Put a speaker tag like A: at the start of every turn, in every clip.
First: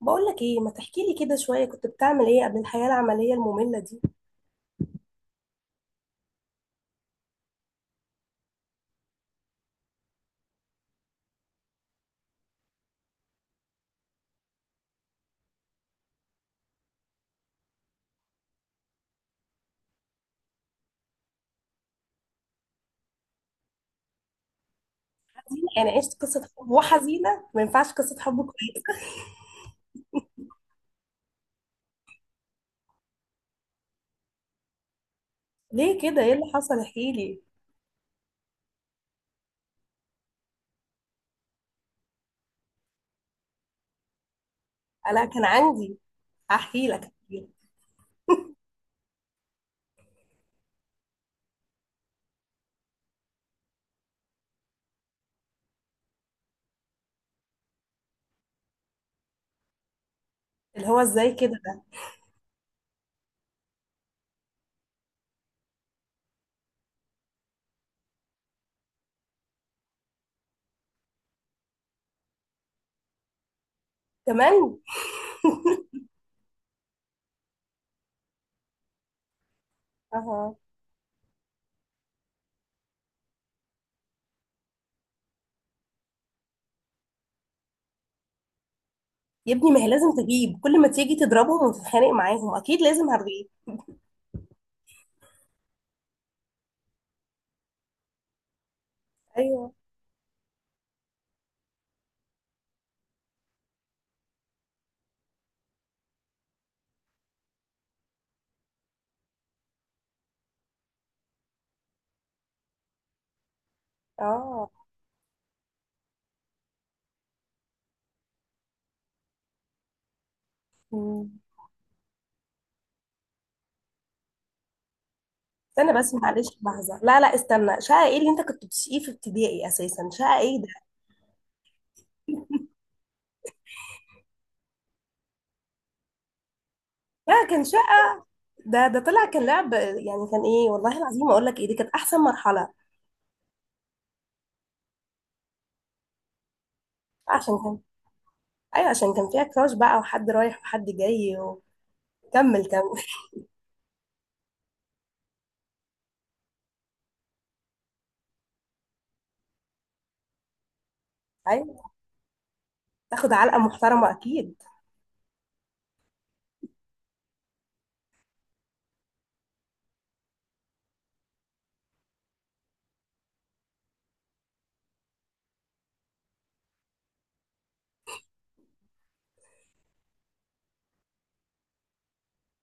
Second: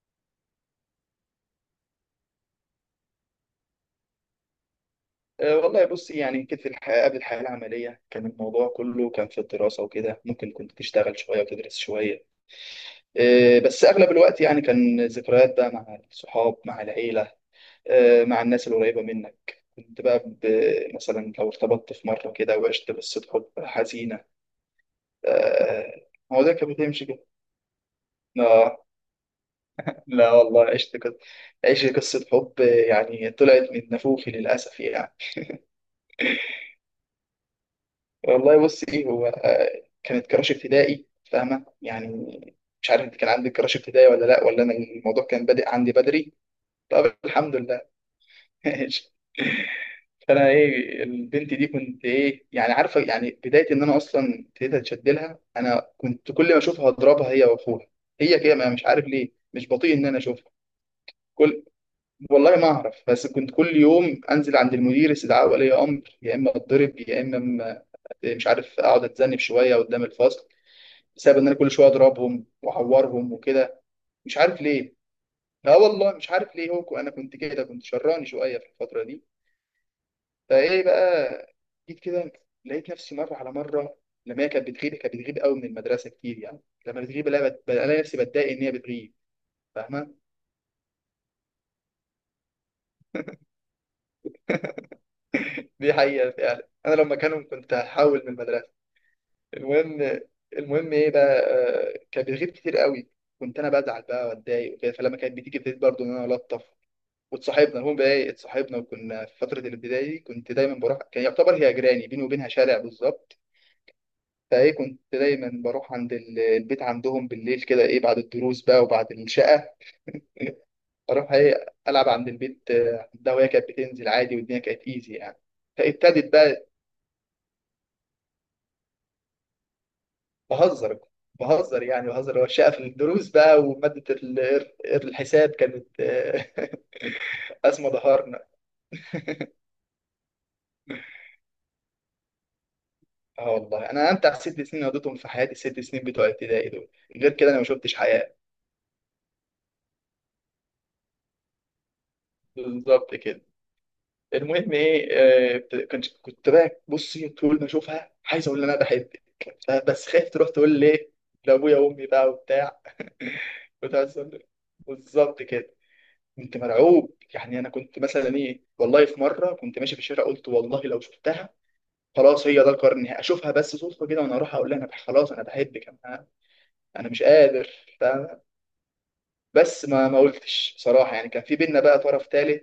A: بقول لك ايه، ما تحكي لي كده شويه؟ كنت بتعمل ايه قبل الحياه العمليه الممله دي؟
B: والله بص يعني كانت في الحياة قبل الحياة العملية، كان الموضوع كله كان في الدراسة وكده. ممكن كنت تشتغل شوية وتدرس شوية. بس أغلب الوقت يعني كان ذكريات بقى مع الصحاب مع العيلة. مع الناس القريبة منك كنت بقى مثلا لو ارتبطت في مرة كده وعشت قصة حب حزينة.
A: حزينه يعني؟ عشت قصه
B: هو ده
A: حب
B: كان بتمشي كده.
A: وحزينه؟ ما ينفعش قصه حب
B: لا.
A: كويسه؟
B: لا والله عشت قصة حب يعني طلعت من نافوخي للأسف يعني.
A: ليه كده؟ ايه اللي حصل؟ احكي لي.
B: والله بصي هو كانت كراش ابتدائي، فاهمة يعني؟ مش عارف انت كان عندك كراش ابتدائي ولا لا، ولا انا
A: انا
B: الموضوع
A: كان
B: كان بادئ عندي
A: عندي.
B: بدري.
A: هحكي لك هحكي
B: طب
A: لك.
B: الحمد لله. ماشي. فانا ايه البنت دي كنت ايه يعني عارفة، يعني بداية ان انا اصلا ابتديت اتشد لها، انا كنت كل ما اشوفها اضربها هي واخوها. هي كده مش عارف ليه، مش بطيء ان انا اشوفها.
A: اللي هو ازاي كده
B: كل
A: ده؟
B: والله ما اعرف، بس كنت كل يوم انزل عند المدير استدعاء ولي امر، يا اما اتضرب يا اما مش عارف اقعد اتذنب شويه قدام الفصل، بسبب ان انا كل شويه اضربهم واعورهم وكده. مش
A: كمان؟
B: عارف ليه. لا والله مش عارف ليه، هو انا كنت كده، كنت شراني شويه في الفتره دي.
A: اها.
B: فايه بقى، جيت كده لقيت نفسي مره على مره، لما هي كانت بتغيب قوي من المدرسه كتير يعني. لما بتغيب الاقي الاقي نفسي بتضايق ان هي بتغيب.
A: يا ابني ما هي لازم
B: فاهمه،
A: تغيب، كل ما تيجي تضربهم وتتخانق معاهم اكيد لازم هتغيب.
B: دي حقيقه فعلا، انا لما كانوا كنت هحول من المدرسه.
A: ايوه.
B: المهم المهم ايه بقى، كانت بتغيب كتير قوي، كنت انا بزعل بقى واتضايق وكده. فلما كانت بتيجي ابتديت برضه ان انا الطف، واتصاحبنا. المهم بقى ايه، اتصاحبنا وكنا في فتره الابتدائي دي كنت دايما بروح، كان يعتبر هي جيراني، بيني وبينها شارع بالظبط.
A: اه.
B: فايه، كنت دايما بروح عند البيت عندهم بالليل كده، ايه بعد الدروس بقى وبعد الشقه. اروح
A: مم.
B: ايه العب عند البيت، عندها، وهي كانت بتنزل عادي والدنيا كانت ايزي يعني.
A: استنى بس،
B: فابتدت
A: معلش
B: بقى
A: لحظه، لا لا استنى، شقه ايه اللي انت كنت بتشقيه في ابتدائي اساسا؟ شقه ايه ده؟
B: بهزر. بهزر يعني بهزر، هو الشقه في الدروس بقى. وماده الحساب كانت
A: لا كان
B: أزمة ظهرنا.
A: ده طلع كان لعب يعني، كان ايه والله العظيم؟ اقول لك ايه، دي كانت احسن مرحله.
B: اه والله انا امتع 6 سنين قضيتهم في حياتي الست سنين بتوع ابتدائي دول. غير كده
A: عشان
B: انا ما
A: كان.
B: شفتش حياه.
A: ايوه عشان كان فيها كراش بقى، وحد رايح وحد جاي. وكمل كمل.
B: بالظبط كده. المهم ايه، كنت بقى بصي طول ما اشوفها عايز اقول لها انا بحبك، بس خايف تروح تقول ليه لابويا
A: ايوه.
B: وامي بقى وبتاع.
A: تاخد علقه
B: كنت
A: محترمه
B: عايز أقول لك.
A: اكيد.
B: بالظبط كده، كنت مرعوب يعني. انا كنت مثلا ايه والله في مره كنت ماشي في الشارع قلت والله لو شفتها خلاص هي ده القرار النهائي، اشوفها بس صدفه كده وانا اروح اقول لها انا خلاص انا بحبك انا. انا مش قادر. فاهمة؟ بس ما قلتش بصراحه يعني. كان في بينا بقى طرف ثالث،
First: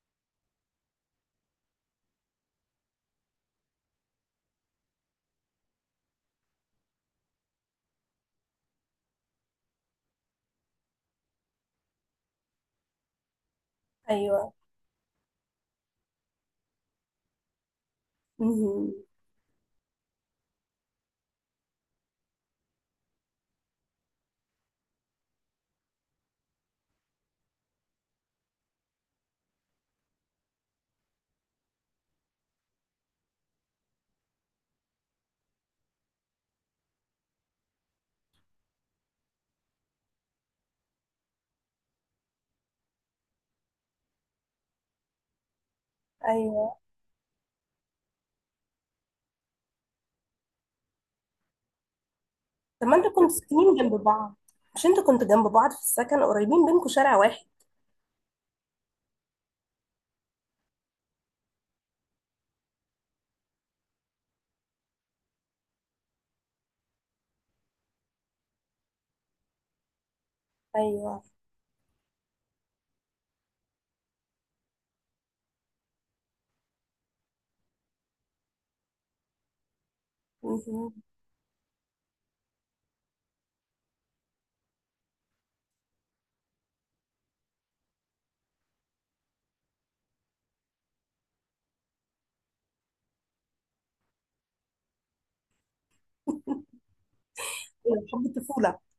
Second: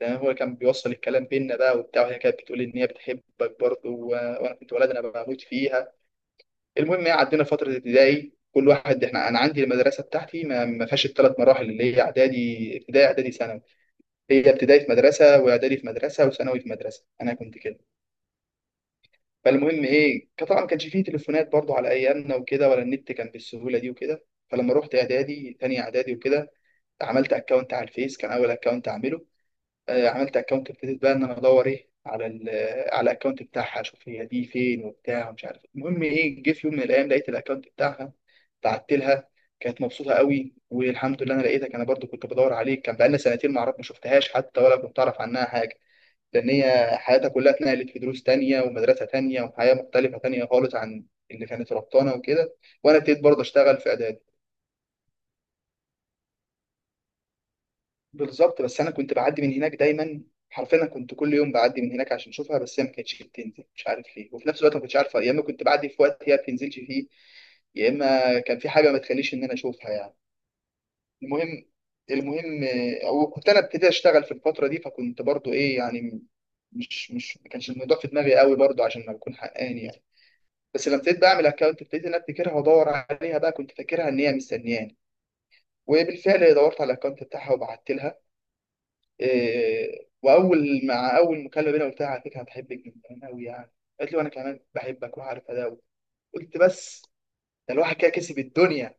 B: لان هو كان بيوصل الكلام بينا بقى وبتاع. وهي كانت بتقول ان هي بتحبك برضه، وانا كنت ولد انا بموت فيها. المهم يعني عدينا فتره ابتدائي كل واحد. احنا انا عندي المدرسه بتاعتي ما فيهاش الثلاث مراحل اللي هي اعدادي ابتدائي اعدادي ثانوي. هي
A: ايوه.
B: ابتدائي في مدرسه واعدادي في مدرسه وثانوي في مدرسه، انا كنت كده.
A: مهم.
B: فالمهم ايه، كان طبعا ما كانش فيه تليفونات برضه على ايامنا وكده، ولا النت كان بالسهوله دي وكده. فلما رحت اعدادي، تاني اعدادي وكده، عملت اكونت على الفيس، كان اول اكونت اعمله. عملت اكونت، ابتديت بقى ان انا ادور ايه على على الاكونت بتاعها اشوف هي دي فين وبتاع ومش عارف إيه. المهم ايه، جه في يوم من الايام لقيت الاكونت بتاعها، بعت لها. كانت مبسوطه قوي، والحمد لله انا لقيتك، انا برضو كنت بدور عليك. كان بقالنا سنتين ما اعرف، ما شفتهاش حتى ولا كنت اعرف عنها حاجه، لان
A: ايوه.
B: هي حياتها كلها اتنقلت في دروس تانية ومدرسه تانية وحياه مختلفه تانية خالص عن اللي كانت ربطانه وكده.
A: طب ما
B: وانا
A: انتوا
B: ابتديت
A: كنتوا
B: برضه
A: ساكنين
B: اشتغل في
A: جنب
B: اعداد.
A: بعض؟ مش انتوا كنتوا جنب بعض في السكن؟ قريبين بينكم شارع واحد.
B: بالظبط، بس انا كنت بعدي من هناك دايما. حرفيا أنا كنت كل يوم بعدي من هناك عشان اشوفها، بس هي ما كانتش بتنزل، مش عارف ليه. وفي نفس الوقت ما كنتش عارفه، يا اما كنت بعدي في وقت هي ما بتنزلش فيه، يا اما كان في حاجه ما تخليش ان انا اشوفها يعني.
A: ايوه.
B: المهم. المهم وكنت انا ابتديت اشتغل في الفتره دي، فكنت برضو ايه يعني، مش ما كانش الموضوع في دماغي قوي برضو عشان ما اكون حقاني يعني. بس لما
A: مهم.
B: ابتديت بقى اعمل اكونت، ابتديت ان انا افتكرها وادور عليها بقى، كنت فاكرها ان هي مستنياني. وبالفعل دورت على الاكونت بتاعها وبعت لها. واول مع اول مكالمه بينا قلت لها على فكره أنا بحبك من زمان قوي يعني. قالت لي وانا كمان بحبك وعارفه ده. قلت بس ده الواحد
A: أيوة،
B: كده
A: حب
B: كسب
A: الطفوله.
B: الدنيا.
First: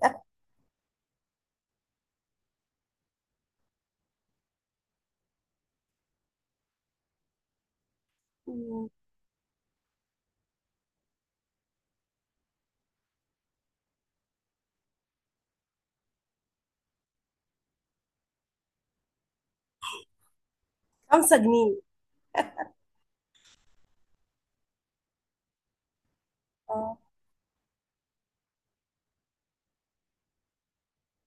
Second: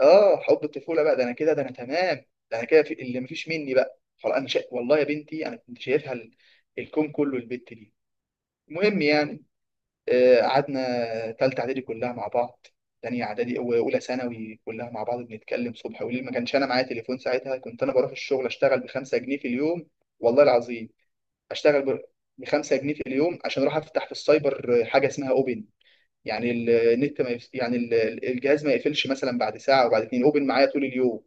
B: اه حب الطفوله بقى، ده انا كده ده انا تمام. ده انا كده في اللي مفيش مني بقى، خلاص انا والله يا بنتي انا كنت شايفها الكون كله البت دي.
A: مم.
B: المهم يعني قعدنا تالتة اعدادي كلها مع بعض. تانية اعدادي واولى ثانوي كلها مع بعض بنتكلم صبح وليل. ما كانش انا معايا تليفون ساعتها. كنت انا بروح الشغل اشتغل بخمسة جنيه في اليوم، والله العظيم.
A: 5 جنيه؟
B: اشتغل ب 5 جنيه في اليوم عشان اروح افتح في السايبر حاجه اسمها اوبن، يعني
A: اه.
B: النت ما يف... يعني الجهاز ما يقفلش مثلا بعد ساعه وبعد 2، اوبن معايا طول اليوم.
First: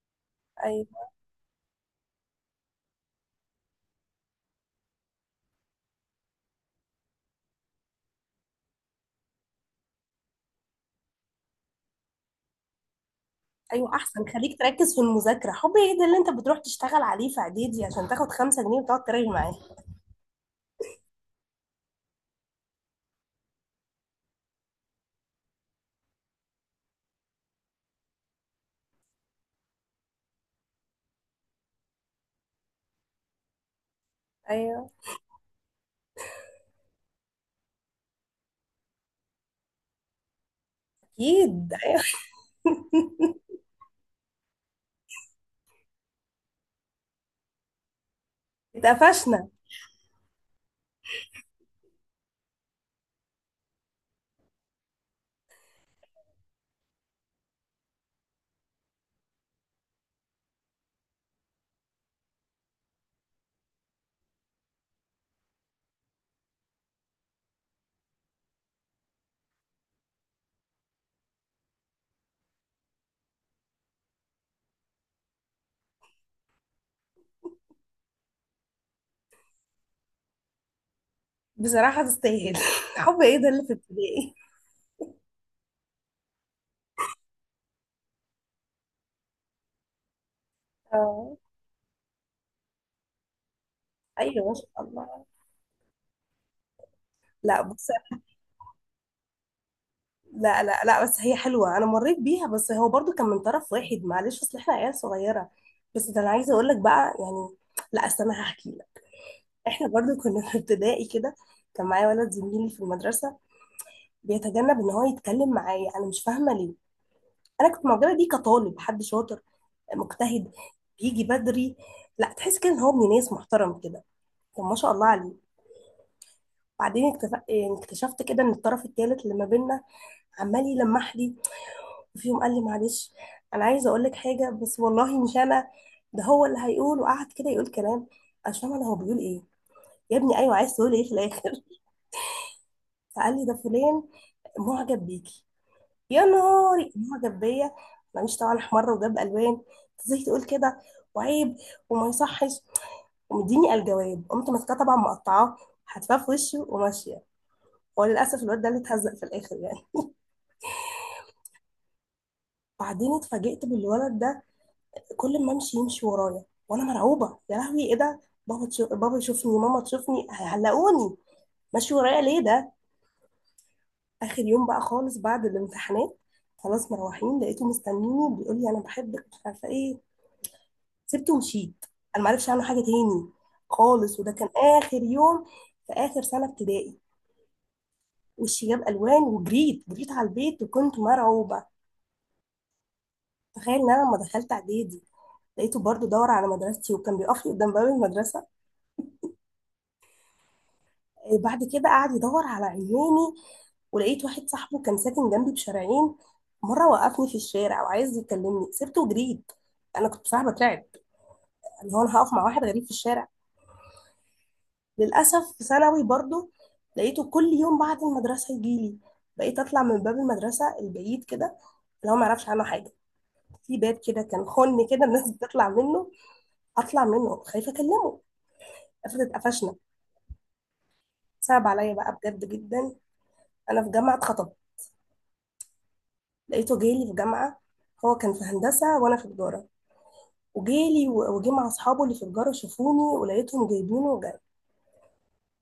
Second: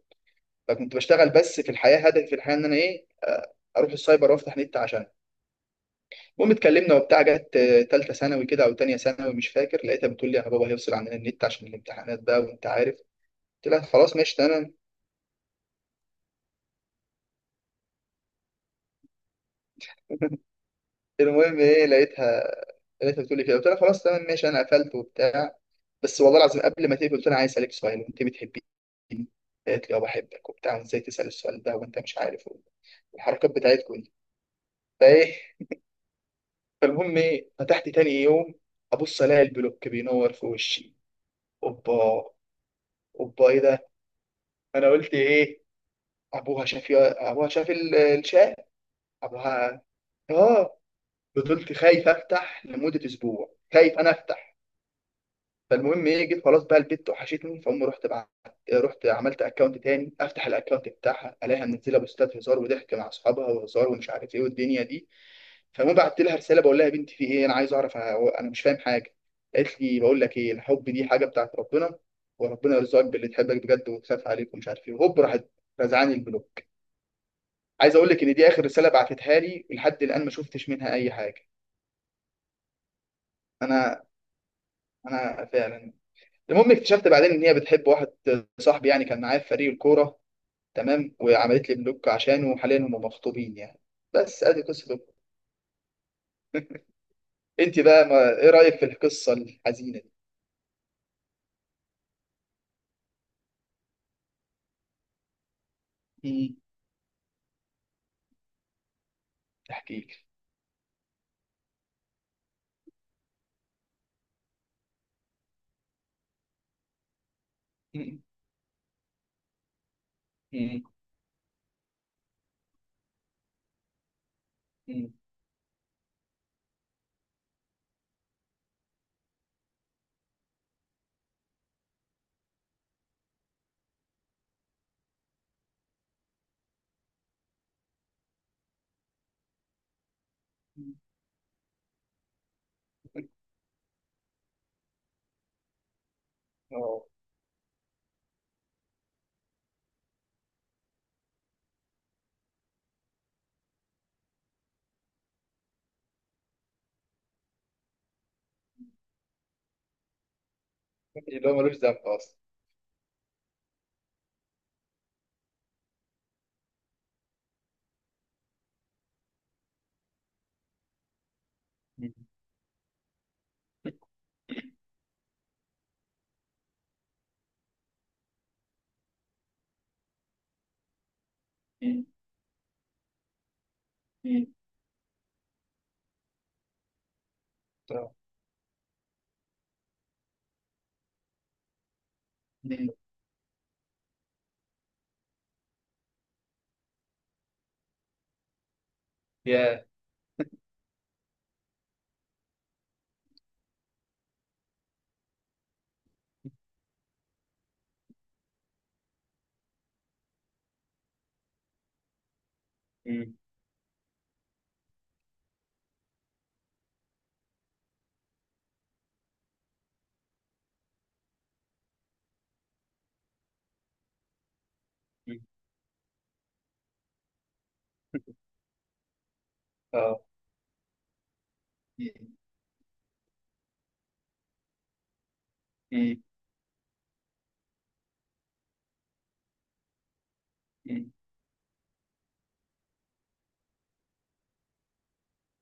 B: فكنت
A: ايوه.
B: بشتغل، بس في الحياه هدفي في الحياه ان انا ايه، اروح السايبر وافتح نت عشان. المهم اتكلمنا وبتاع، جت تالتة ثانوي كده او تانية ثانوي مش فاكر، لقيتها بتقول لي انا بابا هيفصل عننا النت عشان الامتحانات بقى وانت عارف. قلت لها
A: ايوه
B: خلاص
A: احسن،
B: ماشي
A: خليك
B: تمام.
A: تركز في المذاكره. حب ايه ده اللي انت بتروح تشتغل عليه في اعدادي عشان تاخد 5 جنيه وتقعد تراجع معاه؟
B: المهم ايه، لقيتها بتقول لي كده، قلت لها خلاص تمام ماشي، انا قفلت وبتاع. بس والله العظيم قبل ما تقفل قلت انا عايز اسالك سؤال، وانت بتحبيني؟ قالت لي اه بحبك وبتاع، وازاي تسال السؤال ده وانت مش عارف الحركات بتاعتكم دي.
A: ايوه.
B: فايه، فالمهم ايه، فتحت تاني يوم ابص الاقي البلوك بينور في وشي.
A: اكيد أيوة.
B: اوبا، اوبا ايه ده، انا قلت ايه؟ ابوها شاف، ابوها شاف الشات.
A: اتقفشنا.
B: ابوها. اه. فضلت خايف افتح لمده اسبوع، خايف انا افتح. فالمهم ايه، جيت خلاص بقى البت وحشتني، فأم رحت بعت. رحت عملت اكونت تاني، افتح الاكونت بتاعها الاقيها منزله بوستات هزار وضحك مع اصحابها وهزار ومش عارف ايه والدنيا دي. فالمهم بعت لها رساله بقول لها يا بنتي في ايه، انا عايز اعرف أنا مش فاهم حاجه. قالت لي بقول لك ايه، الحب دي حاجه بتاعت ربنا، وربنا يرزقك باللي تحبك بجد وتخاف عليك ومش عارف ايه. وهوب راحت رزعاني البلوك. عايز اقول لك ان دي اخر رساله بعتتها لي، لحد الان ما شفتش منها اي حاجه.
A: بصراحه تستاهل. حب ايه ده اللي في
B: انا
A: ابتدائي؟
B: انا فعلا. المهم اكتشفت بعدين ان هي بتحب واحد صاحبي يعني، كان معايا في فريق الكوره. تمام،
A: اه.
B: وعملت لي بلوك عشانه، وحاليا هم مخطوبين يعني. بس
A: ايوه ما
B: ادي
A: شاء
B: قصة بلوك.
A: الله. لا
B: انت
A: بص.
B: بقى ما... ايه رأيك في القصة الحزينة
A: لا لا لا، بس هي حلوه، انا مريت بيها، بس هو برضو كان من طرف واحد معلش، اصل احنا عيال صغيره. بس ده انا
B: دي؟
A: عايزه
B: مم.
A: اقول لك بقى يعني. لا اصل انا هحكي لك. احنا
B: احكي
A: برضو
B: لك.
A: كنا في ابتدائي كده، كان معايا ولد زميلي في المدرسه، بيتجنب ان هو يتكلم معايا، انا مش فاهمه ليه. انا كنت معجبه
B: مم.
A: بيه كطالب، حد شاطر، مجتهد،
B: مم.
A: بيجي بدري، لا تحس كده ان هو ابن ناس محترم كده. طب ما شاء الله
B: مم.
A: عليه. بعدين يعني اكتشفت كده ان الطرف التالت اللي ما بينا عمال يلمح لي. وفي يوم قال لي: معلش انا عايز اقول لك حاجه، بس والله مش انا، ده هو اللي هيقول. وقعد كده يقول كلام، انا مش فاهمه انا هو بيقول ايه. يا ابني ايوه عايز تقول
B: مم.
A: ايه في الاخر؟ فقال لي: ده فلان معجب بيكي. يا نهاري،
B: اه.
A: معجب بيا؟ انا مش طبعا، احمر وجاب الوان، أنت ازاي تقول كده؟ وعيب، وما يصحش. ومديني الجواب، قمت ماسكاه طبعا مقطعاه، حتفاه في وشه وماشيه. هو للاسف الواد ده اللي اتهزق في الاخر يعني.
B: اللي هو ملوش ذنب اصلا.
A: بعدين اتفاجئت بالولد ده، كل ما امشي يمشي ورايا، وانا مرعوبه: يا لهوي ايه ده؟ بابا تشوف، بابا يشوفني، ماما تشوفني، هيعلقوني. ماشي
B: مم.
A: ورايا ليه ده؟ اخر يوم بقى خالص بعد الامتحانات، خلاص مروحين، لقيته مستنيني بيقول لي انا بحبك مش عارفه ايه. سبته ومشيت.
B: مم.
A: انا ما عرفش عنه حاجه تاني خالص، وده
B: مم.
A: كان اخر يوم في اخر سنه ابتدائي.
B: آه.
A: وشي جاب الوان وجريت جريت على البيت وكنت مرعوبه.
B: مم.
A: تخيل ان انا لما دخلت اعدادي، لقيته برضو دور على مدرستي وكان بيقف لي قدام باب المدرسة.
B: يا.
A: إيه بعد كده؟ قعد يدور على عيناني. ولقيت واحد صاحبه كان ساكن جنبي بشارعين، مرة وقفني في الشارع وعايز يكلمني، سبته وجريت. أنا كنت بصراحة بترعب، اللي هو أنا هقف مع واحد غريب في الشارع؟
B: مم.
A: للأسف في ثانوي برضو لقيته كل يوم بعد المدرسة يجيلي، بقيت أطلع من باب المدرسة البعيد كده، اللي هو ما يعرفش عنه حاجة. في باب كده كان خن كده الناس
B: مم.
A: بتطلع منه، أطلع منه خايفة أكلمه. افرض اتقفشنا؟
B: اه.
A: صعب عليا بقى
B: مم.
A: بجد جدا. انا في جامعه خطب،
B: مم.
A: لقيته جالي في جامعه. هو كان في هندسه وانا في تجاره، وجالي وجه مع اصحابه اللي في تجاره، شافوني ولقيتهم جايبينه وجاي.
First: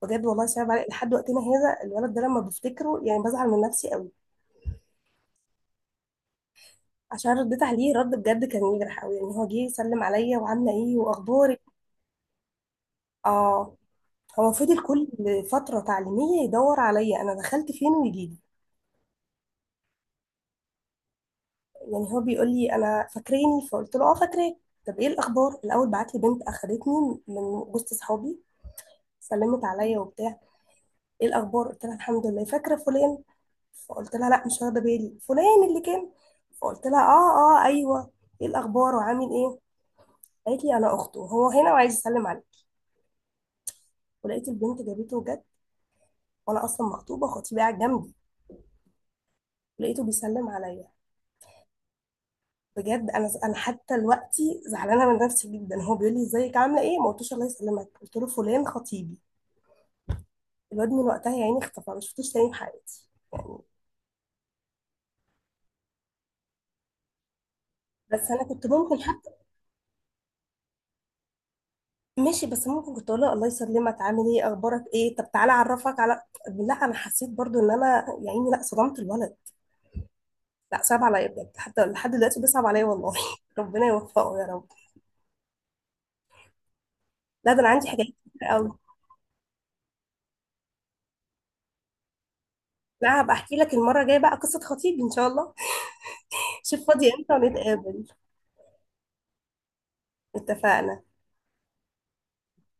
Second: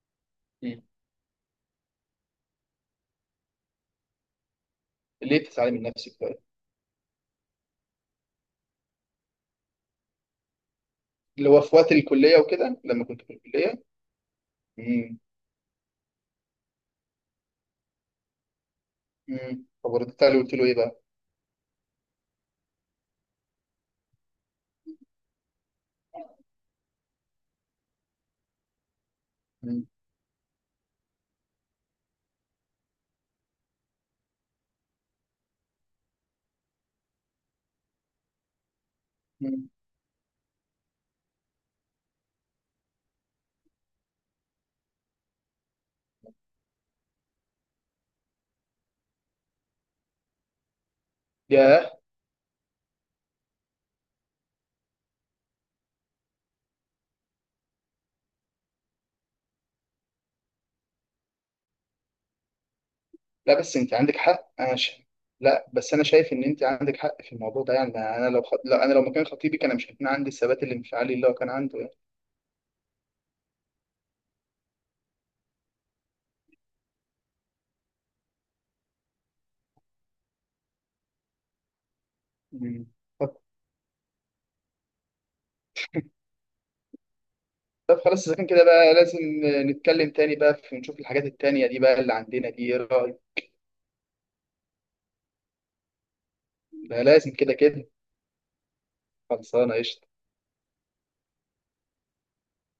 A: بجد والله صعب
B: مم.
A: علي لحد وقتنا هذا، الولد ده لما بفتكره يعني بزعل من نفسي قوي.
B: ليه بتزعلي من نفسك بقى؟
A: عشان رديت عليه رد بجد كان يجرح قوي يعني. هو جه يسلم عليا: وعامله ايه،
B: اللي
A: واخبارك؟
B: هو في وقت الكلية وكده لما كنت في
A: اه.
B: الكلية.
A: هو فضل كل
B: مم.
A: فتره تعليميه يدور عليا، انا دخلت فين ويجي لي.
B: مم. فبردت عليه وقلت له ايه بقى؟
A: يعني هو بيقول لي انا فاكريني؟ فقلت له اه فاكراك. طب ايه الاخبار؟ الاول بعت لي بنت اخدتني من وسط اصحابي، سلمت
B: مم.
A: عليا وبتاع: ايه الاخبار؟ قلت لها الحمد لله. فاكره فلان؟ فقلت لها لا مش واخده بالي. فلان اللي كان. فقلت لها اه، اه ايوه. ايه الاخبار وعامل ايه؟
B: مم.
A: قالت لي انا اخته، هو هنا وعايز يسلم عليا. ولقيت البنت جابته جد، وانا اصلا مخطوبه وخطيبي قاعد جنبي، لقيته بيسلم عليا.
B: يا.
A: بجد انا حتى دلوقتي زعلانه من نفسي جدا. هو بيقول لي ازيك عامله ايه ما قلتوش الله يسلمك، قلت له: فلان خطيبي. الواد من وقتها يا عيني اختفى، ما شفتوش تاني في حياتي.
B: لا بس انت عندك حق انا لا بس انا شايف ان انت عندك حق في الموضوع ده يعني. يعني انا
A: بس
B: لو
A: انا كنت
B: لا انا
A: ممكن،
B: لو مكان خطيبي كان مش هيكون عندي الثبات الانفعالي اللي هو كان عنده يعني.
A: ماشي، بس ممكن كنت اقول لها: الله يسلمك، عامل ايه، اخبارك ايه، طب تعالى اعرفك على. لا انا حسيت برضو ان انا يا عيني لا صدمت الولد. لا صعب عليا بجد، حتى لحد دلوقتي بيصعب عليا
B: مم.
A: والله.
B: طب
A: ربنا يوفقه يا رب. لا ده انا عندي
B: طب
A: حاجات
B: خلاص اذا كان
A: كتير
B: كده
A: قوي.
B: بقى لازم نتكلم تاني بقى، في نشوف الحاجات التانية دي بقى اللي عندنا دي، ايه
A: لا هبقى
B: رايك؟
A: احكي لك المره الجايه بقى قصه خطيبي ان شاء الله. شوف
B: ده
A: فاضيه
B: لازم
A: امتى
B: كده كده.
A: ونتقابل.
B: خلصانه قشطه.
A: اتفقنا.